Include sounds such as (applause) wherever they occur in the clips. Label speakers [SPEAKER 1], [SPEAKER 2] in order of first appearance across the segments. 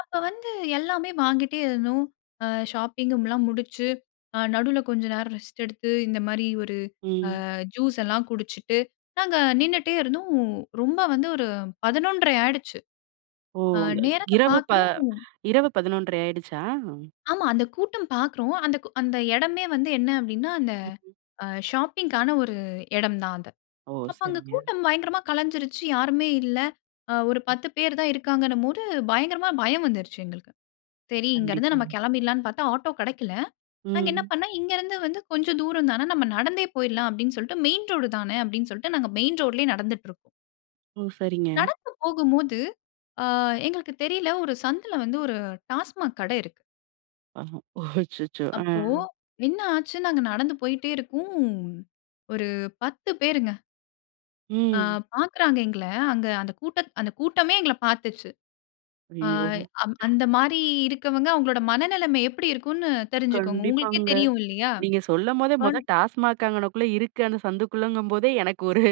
[SPEAKER 1] அப்ப வந்து எல்லாமே வாங்கிட்டே இருந்தோம் ஷாப்பிங் எல்லாம் முடித்து நடுவுல கொஞ்சம் நேரம் ரெஸ்ட் எடுத்து இந்த மாதிரி ஒரு
[SPEAKER 2] ம்.
[SPEAKER 1] ஜூஸ் எல்லாம் குடிச்சுட்டு நாங்க நின்னுட்டே இருந்தோம் ரொம்ப வந்து ஒரு 11:30 ஆயிடுச்சு.
[SPEAKER 2] ஓ.
[SPEAKER 1] ஆ நேரத்தை
[SPEAKER 2] இரவு ப
[SPEAKER 1] பார்க்கிறோம்
[SPEAKER 2] இரவு 11:30 ஆயிடுச்சா?
[SPEAKER 1] ஆமாம். அந்தக் கூட்டம் பார்க்கறோம். அந் அந்த இடமே வந்து என்ன அப்படின்னா அந்த
[SPEAKER 2] ம்ஹ்ம்.
[SPEAKER 1] ஷாப்பிங்க்கான ஒரு இடம் தான் அது.
[SPEAKER 2] ஓஹ்.
[SPEAKER 1] அப்போ அங்க
[SPEAKER 2] சரிங்க.
[SPEAKER 1] கூட்டம் பயங்கரமா கலஞ்சிடுச்சு யாருமே இல்லை ஒரு
[SPEAKER 2] ம்.
[SPEAKER 1] 10 பேர் தான் இருக்காங்கன்னும் போது பயங்கரமாக பயம் வந்துருச்சு எங்களுக்கு. சரி இங்கேந்து
[SPEAKER 2] கண்டிப்பா.
[SPEAKER 1] நம்ம கிளம்பிடலாம்னு பார்த்தா ஆட்டோ கிடைக்கல. நாங்க என்ன
[SPEAKER 2] ம்.
[SPEAKER 1] பண்ணோம் இங்கேருந்து வந்து கொஞ்சம் தூரம் தானே நம்ம நடந்தே போயிடலாம் அப்படின்னு சொல்லிட்டு மெயின் ரோடு தானே அப்படின்னு சொல்லிட்டு நாங்க மெயின் ரோட்லேயே நடந்துட்டு இருக்கோம்.
[SPEAKER 2] ஓ சரிங்க.
[SPEAKER 1] நடந்து போகும்போது ஆ எங்களுக்கு தெரியவில்லை ஒரு சந்துல வந்து ஒரு Tasmac கடை இருக்கு.
[SPEAKER 2] அஹ. ஓஹ் அச்சச்சோ. அ.
[SPEAKER 1] அப்போ என்ன ஆச்சு நாங்க நடந்து போய்கொண்டே இருக்கோம். ஒரு 10 பேர். ஆ.
[SPEAKER 2] ம்.
[SPEAKER 1] பாக்குறாங்க எங்கள அங்க அந்த கூட்டம் கூட்டமே எங்கள பார்த்துச்சு. ஆ
[SPEAKER 2] ஐயயோ!
[SPEAKER 1] அந்த மாரி இருக்கவங்க அவங்களோட மனநிலைமை எப்படி இருக்கும்ன்னு தெரிஞ்சுக்கோங்க. உங்களுக்கே
[SPEAKER 2] கண்டிப்பாங்க.
[SPEAKER 1] தெரியும் இல்லையா?
[SPEAKER 2] நீங்க சொல்லம்போதே,
[SPEAKER 1] வா
[SPEAKER 2] மொத Tasmac அங்கனக்குள்ள இருக்கு. அந்த சந்துக்குள்ளங்கும் போதே, எனக்கு (chuckles) ஒரு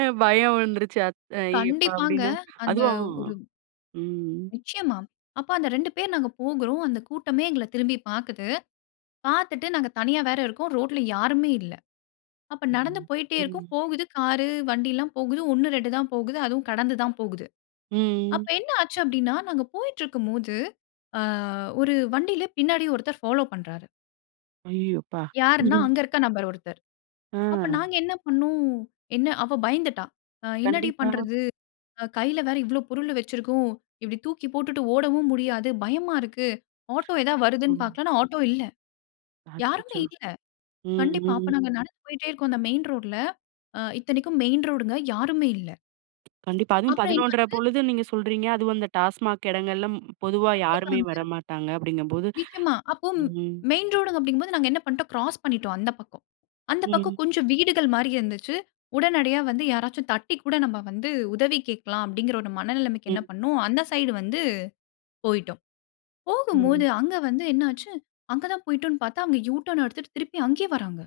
[SPEAKER 2] அ பயம் வந்துருச்சு. "அய்ய யப்பா"
[SPEAKER 1] கண்டிப்பங்க
[SPEAKER 2] அப்டின்னு.
[SPEAKER 1] அந்த
[SPEAKER 2] அதுவும்
[SPEAKER 1] ஒரு
[SPEAKER 2] ம்.
[SPEAKER 1] நிச்சயமா, அப்போ அந்த 2 பேர் நாங்க போகிறோம். அந்த கூட்டமே எங்கள திரும்பி பாக்கிது. பாத்துட்டு நாங்க தனியா வேற இருக்கோம். ரோட்ல யாருமே இல்ல. அப்ப நடந்து
[SPEAKER 2] ம்.
[SPEAKER 1] போயிட்டே
[SPEAKER 2] ம்.
[SPEAKER 1] இருக்கோம். போகுது காரு வண்டில்லாம் போகுது. 1 2 தான் போகுது. அதுவும் கடந்து தான் போகுது.
[SPEAKER 2] ம்.
[SPEAKER 1] அப்ப என்ன ஆச்சு அப்டின்னா. நாங்க போயிட்டு இருக்கும் போது, அ ஒரு வண்டில பின்னாடி ஒருத்தர் ஃபாலோ பண்றாரு.
[SPEAKER 2] ஐயயோ அப்பா.
[SPEAKER 1] யார்ன்னா,
[SPEAKER 2] (chuckles)
[SPEAKER 1] அங்க இருக்க நபர் ஒருத்தர். அப்போ
[SPEAKER 2] ம்!
[SPEAKER 1] நாங்க என்ன பண்னோம், என்ன அவ பயந்துட்டா. அ என்னடி
[SPEAKER 2] கண்டிப்பா.
[SPEAKER 1] பண்றது? அ கைல வேற இவ்வளோ பொருளு வச்சிருக்கோம். இப்படி தூக்கி போட்டுட்டு ஓடவும் முடியாது. பயமா இருக்கு. ஆட்டோ ஏதாவது
[SPEAKER 2] ஓ.
[SPEAKER 1] வருதுன்னு பார்க்கலாம்ன்னா, ஆட்டோ இல்ல. யாருமே
[SPEAKER 2] அச்சச்சோ.
[SPEAKER 1] இல்ல.
[SPEAKER 2] ம்,
[SPEAKER 1] கண்டிப்பா, அப்ப
[SPEAKER 2] ம்.
[SPEAKER 1] நாங்க நடந்து போய்ட்டே இருக்கோம் அந்த மெயின் ரோட்ல. அ இத்தனைக்கும் மெயின் ரோடுங்க. யாருமே இல்ல.
[SPEAKER 2] கண்டிப்பா அதுவும்
[SPEAKER 1] அப்புறம்
[SPEAKER 2] 11:30
[SPEAKER 1] இன்னொண்ணு
[SPEAKER 2] பொழுது நீங்க சொல்றீங்க. அதுவும் அந்த Tasmac எடங்கள்ல பொதுவா யாருமே
[SPEAKER 1] கண்டிப்பாங்க.
[SPEAKER 2] வரமாட்டாங்க அப்படிங்கம் போது.
[SPEAKER 1] நிச்சயமா, அப்போ
[SPEAKER 2] ம்.
[SPEAKER 1] மெயின் ரோடுங்க அப்டிங்கும்போது, போது நாங்க என்ன பண்ணிட்டோம், கிராஸ் பண்ணிட்டோம் அந்த பக்கம். அந்த
[SPEAKER 2] ம்.
[SPEAKER 1] பக்கம் கொஞ்சம் வீடுகள் மாரி இருந்துச்சு. உடனடியா வந்து யாராச்சும் தட்டிக் கூட நம்ப வந்து உதவி கேட்கலாம். அப்டிங்குற ஒரு மனநிலைமைக்கு என்ன
[SPEAKER 2] ம்.
[SPEAKER 1] பண்னோம், அந்த சைடு வந்து போய்ட்டோம்.
[SPEAKER 2] ஓ.
[SPEAKER 1] போகும்போது, அங்க வந்து என்ன ஆச்சு? அங்க தான் போய்ட்டோன்னு பாத்தா, அவுங்க யூ டர்ன் எடுத்துட்டு திருப்பி அங்கேயே வராங்க.